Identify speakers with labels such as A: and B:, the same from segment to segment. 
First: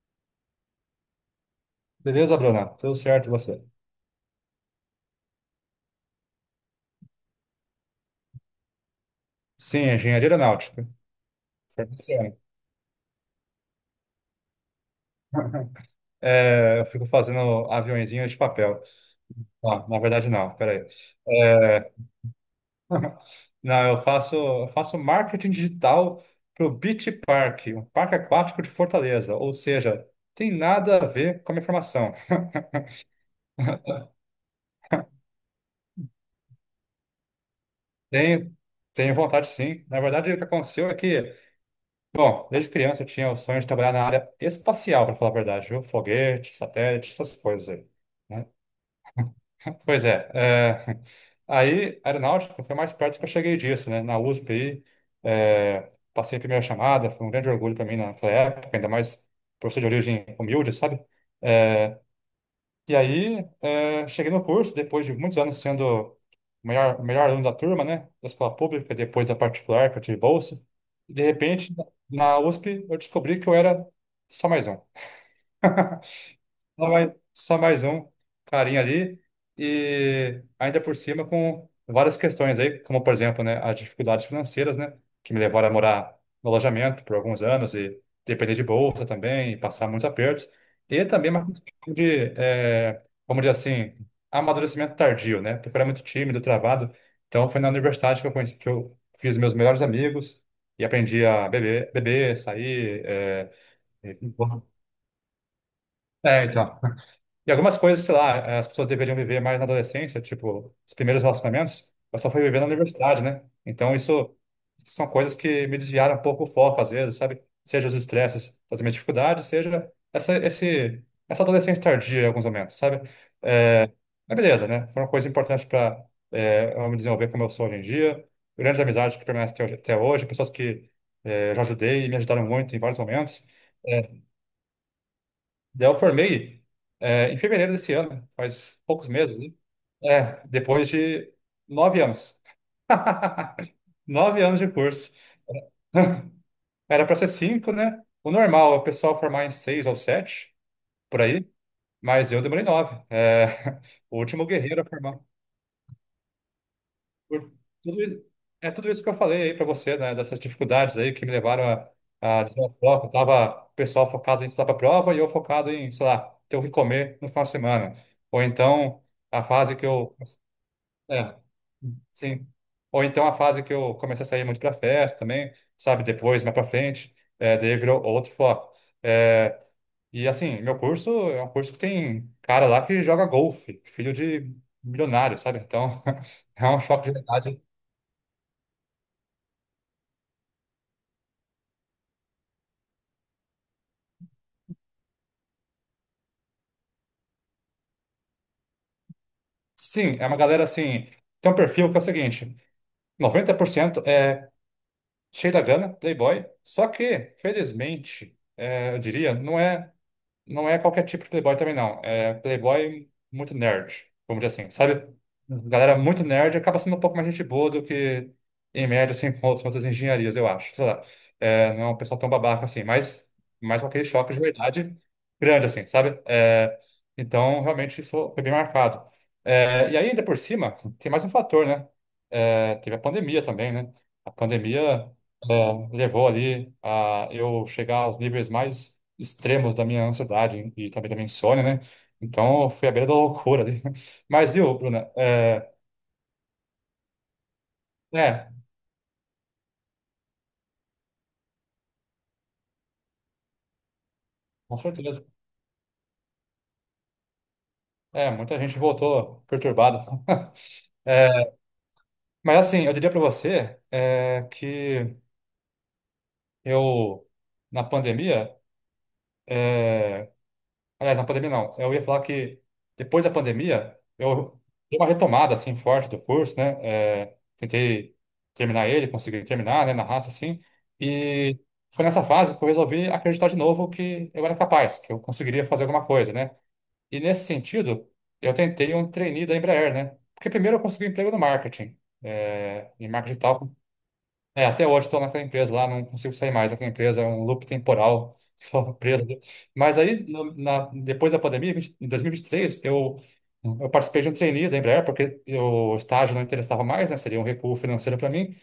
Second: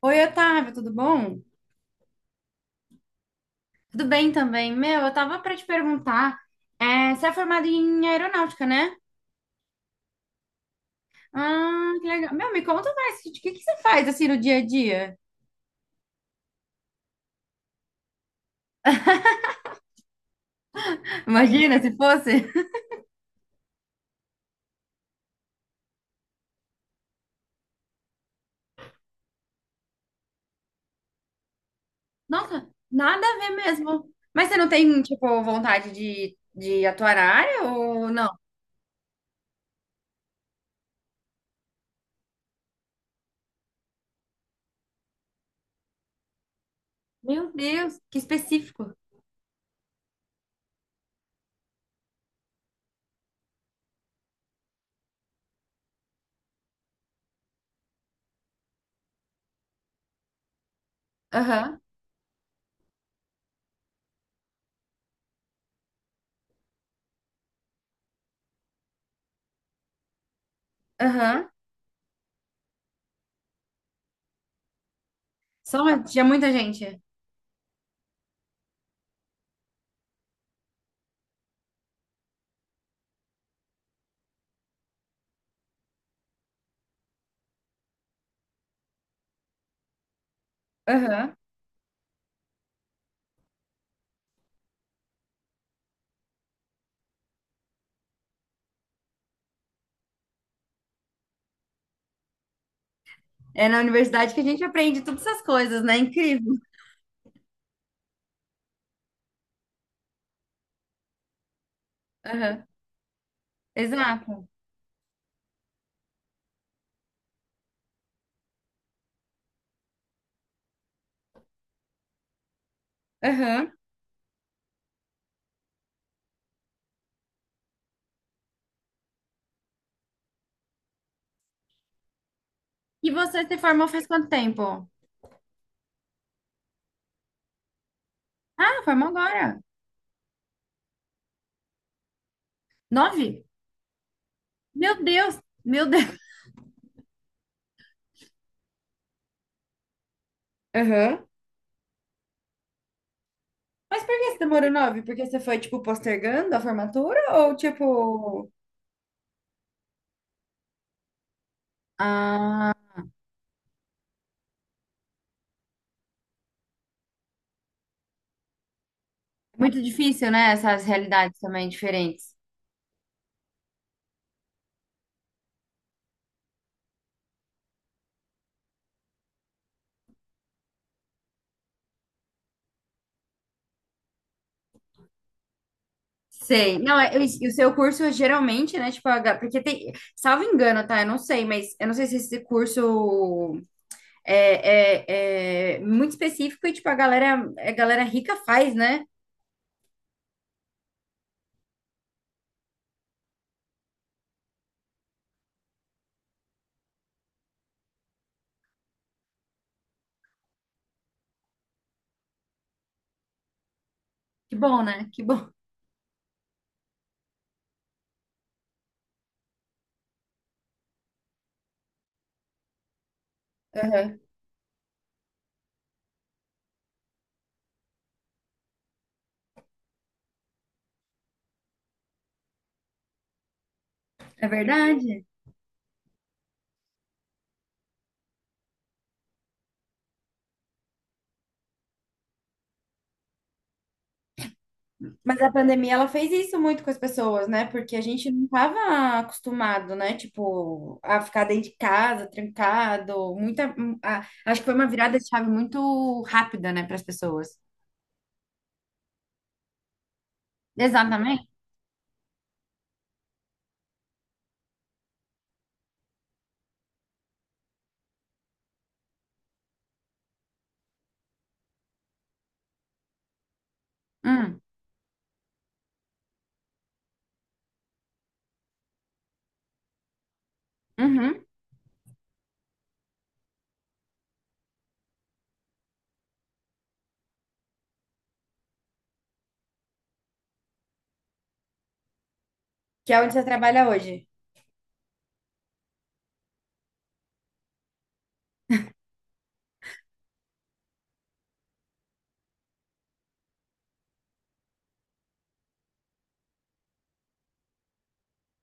A: Oi, Otávio, tudo bom?
B: Beleza, Bruna? Tudo certo e você?
A: Tudo bem também. Meu, eu tava pra te perguntar, você é formado em aeronáutica, né?
B: Sim, engenharia aeronáutica.
A: Ah, que legal.
B: Formação.
A: Meu, me conta mais, o que, que você faz assim no dia a dia?
B: É, eu fico fazendo aviõezinhos de papel. Ah, na verdade, não, peraí.
A: Imagina se
B: É,
A: fosse.
B: não, eu faço marketing digital para o Beach Park, um parque aquático de Fortaleza. Ou seja, tem nada a ver com a minha formação.
A: Nossa, nada a ver mesmo. Mas você não tem, tipo, vontade de atuar na área ou não?
B: Tenho, tenho vontade, sim. Na verdade, o que aconteceu bom, desde criança eu tinha o sonho de trabalhar na área espacial, para falar a verdade, viu? Foguete, satélite, essas
A: Meu
B: coisas aí.
A: Deus, que
B: Né?
A: específico.
B: Pois é, é, aí aeronáutica foi mais perto que eu cheguei disso, né? Na USP aí, passei a primeira chamada, foi um grande orgulho para mim naquela época, ainda mais professor de origem humilde, sabe?
A: Aham,
B: É, e aí cheguei no curso, depois de muitos anos sendo o o melhor aluno da turma, né? Da escola pública, depois da particular, que eu tive bolsa. E de
A: aham.
B: repente, na USP, eu descobri que eu era só mais um.
A: Só tinha muita
B: Só
A: gente.
B: mais, só mais um carinha ali. E ainda por cima com várias questões aí, como por exemplo, né, as dificuldades financeiras, né, que me levaram a morar no alojamento por alguns anos e depender de bolsa também, e passar muitos apertos. E também
A: Aham.
B: uma questão de, vamos dizer assim, amadurecimento tardio, né, porque eu era muito tímido, travado. Então foi na universidade que eu fiz meus melhores amigos e aprendi a beber, beber, sair.
A: É na
B: E-
A: universidade que a gente aprende todas essas coisas, né?
B: É,
A: Incrível.
B: então. E algumas coisas, sei lá, as pessoas deveriam viver mais na adolescência, tipo, os primeiros relacionamentos, eu só fui viver
A: Aham,
B: na universidade, né? Então, isso
A: exato.
B: são coisas que me desviaram um pouco o foco, às vezes, sabe? Seja os estresses das minhas dificuldades, seja essa adolescência tardia em alguns momentos, sabe?
A: Aham.
B: Mas beleza, né? Foram coisas importantes para eu me desenvolver como eu sou hoje em dia, grandes amizades que permanecem até hoje, pessoas que eu já ajudei e me ajudaram muito em vários
A: E você
B: momentos.
A: se formou faz
B: É,
A: quanto tempo?
B: Daí eu formei em fevereiro desse ano,
A: Ah,
B: faz
A: formou
B: poucos meses, né?
A: agora.
B: É, depois de nove anos.
A: Nove?
B: Nove anos de
A: Meu
B: curso.
A: Deus, meu Deus.
B: Era para ser cinco, né? O normal é o pessoal formar em seis ou sete, por
A: Aham.
B: aí. Mas eu demorei nove. É,
A: Mas
B: o
A: por que você
B: último
A: demorou
B: guerreiro a
A: nove?
B: formar.
A: Porque você foi, tipo, postergando a formatura?
B: Por
A: Ou,
B: tudo isso-
A: tipo.
B: É tudo isso que eu falei aí para você, né? Dessas dificuldades aí que me levaram a desviar o
A: Ah,
B: foco. Tava o pessoal focado em estudar para prova e eu focado em, sei lá, ter o que comer no final de semana. Ou então a fase
A: muito
B: que eu.
A: difícil, né? Essas
B: É,
A: realidades também diferentes.
B: sim. Ou então a fase que eu comecei a sair muito para festa também, sabe? Depois, mais para frente, daí virou outro foco. É, e assim, meu curso é um curso que tem cara lá que joga golfe, filho de milionário, sabe? Então, é
A: Sei.
B: um
A: Não,
B: choque de
A: e o
B: realidade.
A: seu curso geralmente, né? Tipo, porque tem, salvo engano, tá? Eu não sei, mas eu não sei se esse curso é muito específico e, tipo, a galera rica faz, né?
B: Sim, é uma galera assim. Tem um perfil que é o seguinte: 90% é cheio da grana, playboy, só que, felizmente, eu diria, não é. Não é qualquer tipo de playboy também, não. É playboy muito nerd, vamos
A: Que
B: dizer assim,
A: bom,
B: sabe?
A: né? Que bom.
B: Galera muito nerd acaba sendo um pouco mais gente boa do que, em média, assim com as outras engenharias, eu acho. Sei lá. É, não é um pessoal tão babaca assim, mas com aquele choque de verdade grande, assim, sabe? É, então, realmente, isso foi bem marcado. É, e aí, ainda por cima, tem mais um fator, né? É, teve a pandemia também, né? A
A: É
B: pandemia,
A: verdade?
B: é, levou ali a eu chegar aos níveis mais extremos da minha ansiedade e também da minha insônia, né? Então, foi à beira da loucura ali. Mas, viu, Bruna?
A: Mas a pandemia, ela fez isso muito com as pessoas, né? Porque a gente não
B: É,
A: estava acostumado, né? Tipo, a ficar dentro de casa, trancado. Acho que foi
B: com
A: uma virada
B: certeza.
A: de chave muito rápida, né, para as pessoas.
B: É, muita gente voltou perturbada.
A: Exatamente.
B: É, mas, assim, eu diria para você que eu, na pandemia, é, Aliás, na pandemia não. Eu ia falar que depois da pandemia, eu
A: Hum,
B: dei uma retomada assim forte do curso, né? É, tentei terminar ele, consegui terminar, né, na raça assim.
A: uhum.
B: E foi nessa fase que eu resolvi acreditar de novo que eu era capaz, que eu conseguiria fazer alguma coisa, né? E nesse sentido, eu tentei um trainee da Embraer, né? Porque primeiro eu consegui um emprego no marketing, em
A: Que é onde
B: marketing
A: você
B: digital,
A: trabalha hoje.
B: é, até hoje estou naquela empresa lá, não consigo sair mais daquela empresa, é um loop temporal, estou preso ali. Mas aí, depois da pandemia, 20 em 2023, eu participei de um trainee da Embraer, porque o estágio não interessava mais, né? Seria um recuo financeiro para mim.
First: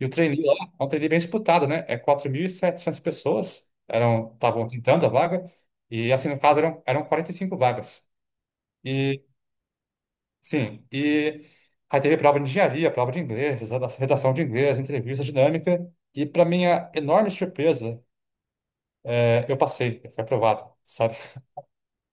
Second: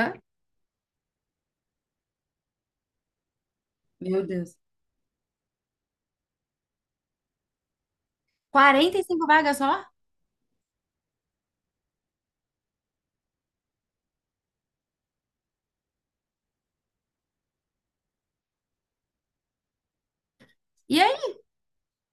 B: E o trainee lá é um trainee bem disputado, né? É 4.700 pessoas
A: Meu
B: eram
A: Deus.
B: estavam tentando a vaga, e assim, no caso, eram 45 vagas.
A: 45 vagas só?
B: Sim, e aí teve prova de engenharia, prova de inglês, redação de inglês, entrevista dinâmica, e para minha enorme surpresa, eu passei, eu fui aprovado,
A: E
B: sabe?
A: aí?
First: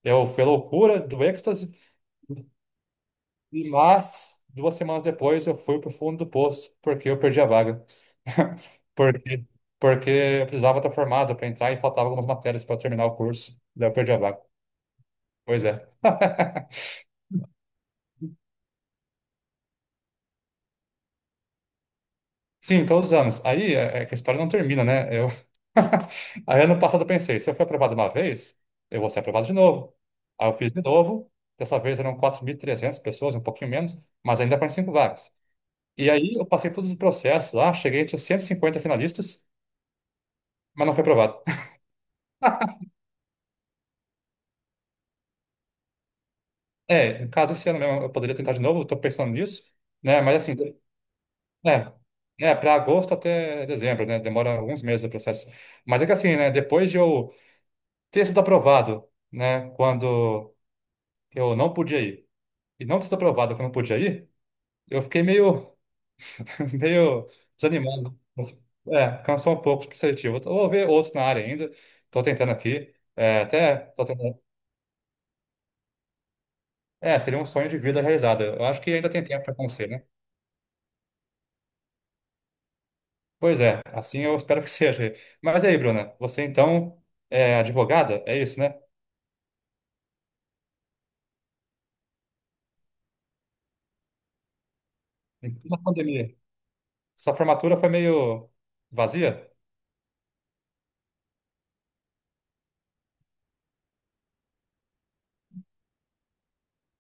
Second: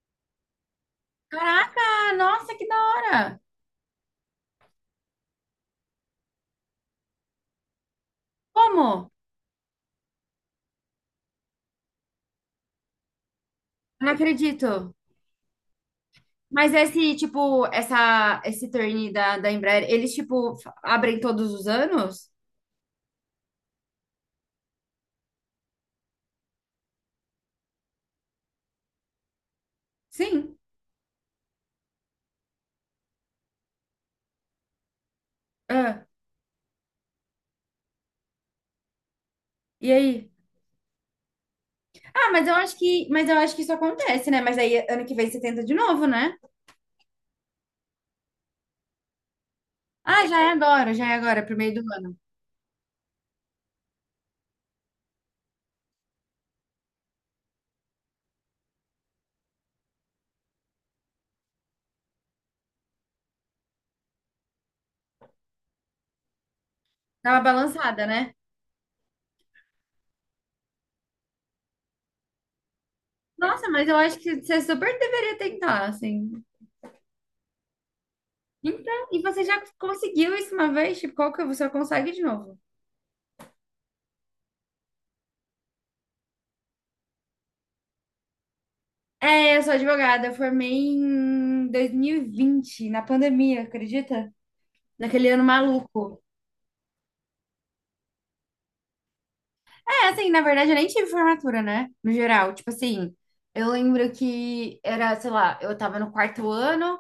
B: Eu fui a loucura do êxtase,
A: Caraca, nossa, que da hora!
B: mas duas semanas depois eu fui pro fundo do poço, porque eu perdi a vaga.
A: Como?
B: Porque, porque eu precisava estar formado para entrar e faltava algumas matérias para terminar o curso, daí eu perdi
A: Não
B: a vaga.
A: acredito.
B: Pois é.
A: Mas esse, tipo, essa, esse turn da Embraer, eles, tipo, abrem todos os anos?
B: Sim, todos os anos. Aí é que a história não termina, né? Eu... Aí ano passado eu pensei, se eu fui aprovado uma vez, eu vou ser aprovado de novo. Aí eu
A: Sim.
B: fiz de novo, dessa vez eram 4.300 pessoas, um pouquinho menos, mas ainda 45 vagas.
A: Ah,
B: E aí eu passei todos os processos lá, cheguei entre os 150 finalistas,
A: e aí?
B: mas não fui aprovado.
A: Ah, mas eu acho que isso acontece, né? Mas aí ano que vem você tenta de novo, né?
B: É, no caso esse ano mesmo eu poderia tentar de novo, estou pensando nisso, né?
A: Ah,
B: Mas assim,
A: já é agora, pro meio do
B: é,
A: ano.
B: é para agosto até dezembro, né? Demora alguns meses o processo. Mas é que assim, né? Depois de eu ter sido aprovado, né, quando eu não podia ir, e não ter sido aprovado quando eu podia ir, eu fiquei meio, meio
A: Dá uma balançada,
B: desanimado.
A: né?
B: É, cansou um pouco pro seletivo. Eu vou ver outros na área ainda, estou tentando aqui.
A: Nossa, mas eu
B: Tô
A: acho
B: tentando.
A: que você super deveria tentar, assim.
B: É, seria um sonho de vida realizado. Eu acho que
A: Então,
B: ainda
A: e
B: tem
A: você
B: tempo para
A: já
B: acontecer, né?
A: conseguiu isso uma vez? Tipo, qual que você consegue de novo?
B: Pois é, assim eu espero que seja. Mas aí, Bruna, você então é advogada? É isso, né?
A: É, eu sou advogada, eu formei em 2020 na pandemia, acredita? Naquele ano
B: Em plena
A: maluco.
B: pandemia. Sua formatura foi meio vazia?
A: É, assim, na verdade eu nem tive formatura, né? No geral, tipo assim, eu lembro que era, sei lá, eu tava no quarto ano,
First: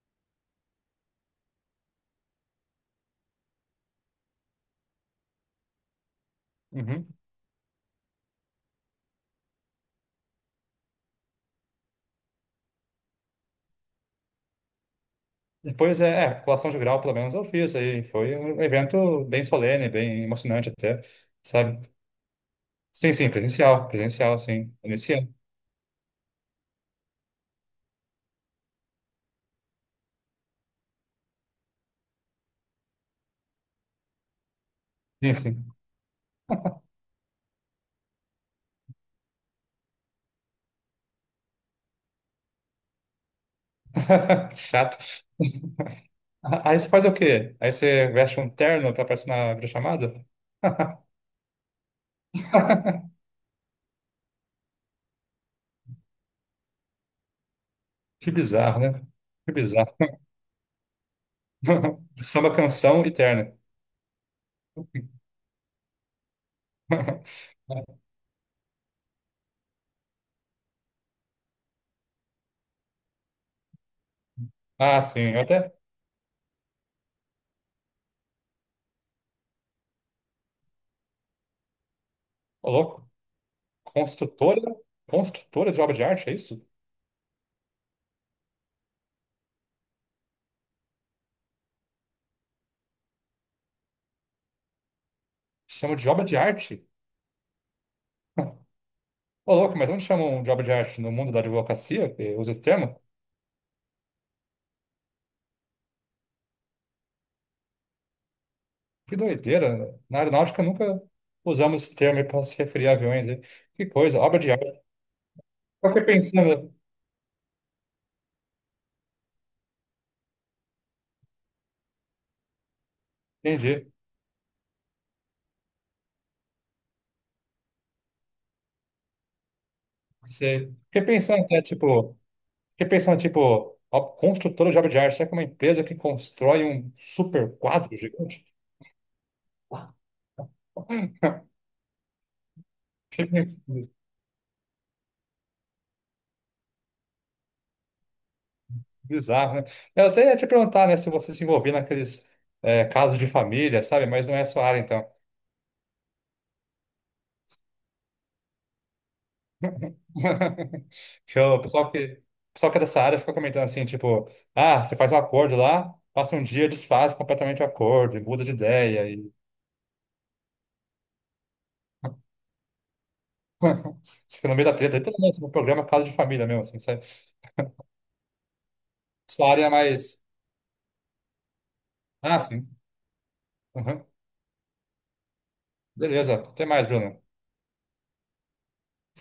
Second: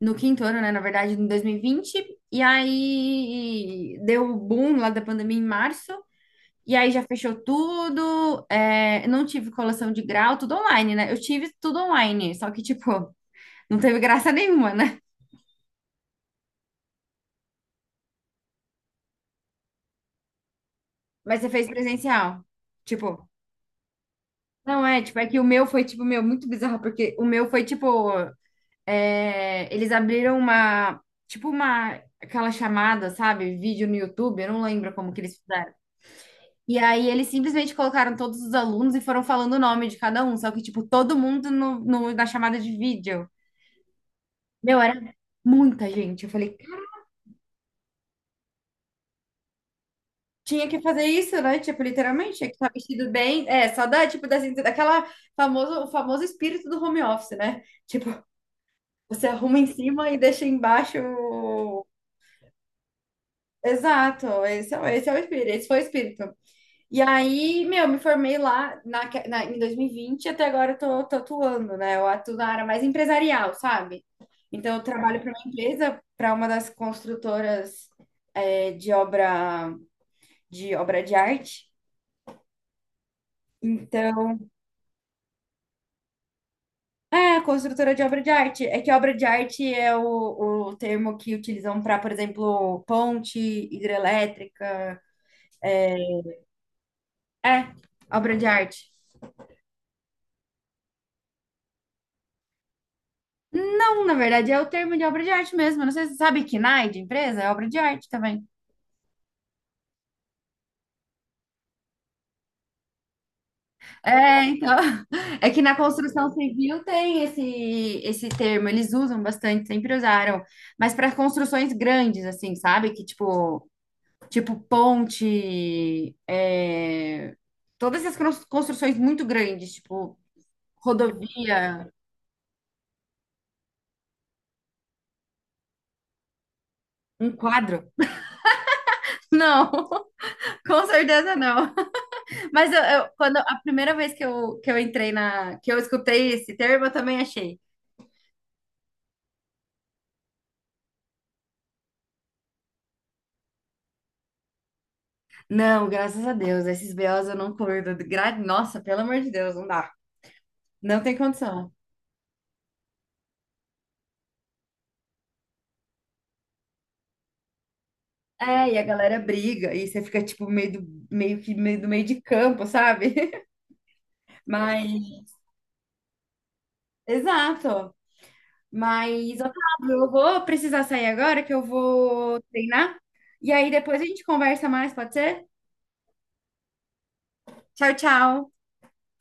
A: no quinto ano, né, na verdade, em 2020, e vinte, e aí deu o boom lá da pandemia em março, e aí já
B: Uhum.
A: fechou tudo, não tive colação de grau, tudo online, né? Eu tive tudo online, só que, tipo, não teve graça nenhuma, né?
B: Depois, é, é, colação de grau, pelo menos eu fiz aí. Foi um evento bem solene, bem emocionante até,
A: Mas você fez
B: sabe?
A: presencial.
B: Sim,
A: Tipo,
B: sim, presencial, presencial, sim.
A: não é,
B: Nesse
A: tipo, é
B: ano.
A: que o meu foi, tipo, meu, muito bizarro, porque o meu foi, tipo. É eles abriram uma, tipo uma, aquela chamada, sabe? Vídeo no YouTube, eu não lembro como que
B: Sim,
A: eles
B: sim.
A: fizeram. E aí eles simplesmente colocaram todos os alunos e foram falando o nome de cada um, só que, tipo, todo mundo na chamada de vídeo. Meu, era
B: Chato.
A: muita gente. Eu falei,
B: Aí você faz o quê? Aí você veste um terno pra aparecer na videochamada?
A: tinha que fazer isso, né? Tipo, literalmente, tinha que estar vestido bem. É, só da, tipo, da, daquela famoso, o famoso espírito do home office, né? Tipo,
B: Que bizarro, né?
A: você
B: Que
A: arruma em
B: bizarro.
A: cima e deixa embaixo o-
B: Samba canção e terno.
A: Exato, esse é o espírito, esse foi o espírito. E aí, meu, me formei lá em 2020 e vinte e até agora eu tô tatuando, né? Eu atuo na área mais empresarial, sabe? Então, eu
B: Ah,
A: trabalho para
B: sim, eu
A: uma
B: até.
A: empresa, para uma das construtoras de obra de obra de arte.
B: Ô, louco.
A: Então,
B: Construtora? Construtora de obra de arte, é isso?
A: construtora de obra de arte. É que obra de arte é o termo que utilizam para, por exemplo, ponte, hidrelétrica.
B: Chama de obra de arte?
A: É, obra de arte.
B: Ô, louco, mas onde chama um job de arte no mundo da advocacia? Que usa esse termo?
A: Não, na verdade, é o termo de obra de arte mesmo. Eu não sei se você sabe que KNAI de empresa é obra de arte também.
B: Que doideira. Na aeronáutica nunca usamos esse termo para se referir a aviões. Né? Que coisa, obra
A: É,
B: de
A: então,
B: arte.
A: é que na
B: Eu fiquei
A: construção
B: pensando,
A: civil tem esse termo, eles usam bastante, sempre usaram, mas para construções grandes, assim, sabe? Que tipo,
B: entendi.
A: tipo ponte, todas essas construções muito grandes, tipo
B: Sei. Fiquei pensando até,
A: rodovia,
B: tipo, fiquei pensando, tipo, a construtora de obra de arte, será que é uma empresa que constrói um
A: um
B: super
A: quadro.
B: quadro gigante?
A: Não, com certeza não. Mas
B: Que
A: quando a primeira vez que eu, entrei que eu escutei esse termo, eu também achei.
B: bizarro, né? Eu até ia te perguntar, né, se você se envolvia naqueles casos de família, sabe? Mas não é a sua área, então.
A: Não, graças a Deus. Esses BOs eu não curto. Nossa, pelo amor de Deus, não dá. Não tem
B: Que o
A: condição.
B: pessoal o pessoal que é dessa área fica comentando assim, tipo, ah, você faz um acordo lá, passa um dia, desfaz completamente o acordo, e muda de
A: E a
B: ideia,
A: galera
B: e
A: briga, e você fica, tipo, meio que meio do meio de campo, sabe?
B: você fica no meio da treta,
A: Mas,
B: literalmente, no programa Casa de Família mesmo, assim, sabe?
A: exato. Mas,
B: Sua área é
A: Otávio, eu
B: mais.
A: vou precisar sair agora, que eu
B: Ah,
A: vou
B: sim.
A: treinar. E aí depois
B: Uhum.
A: a gente conversa mais, pode ser?
B: Beleza, até mais, Bruno.
A: Tchau, tchau.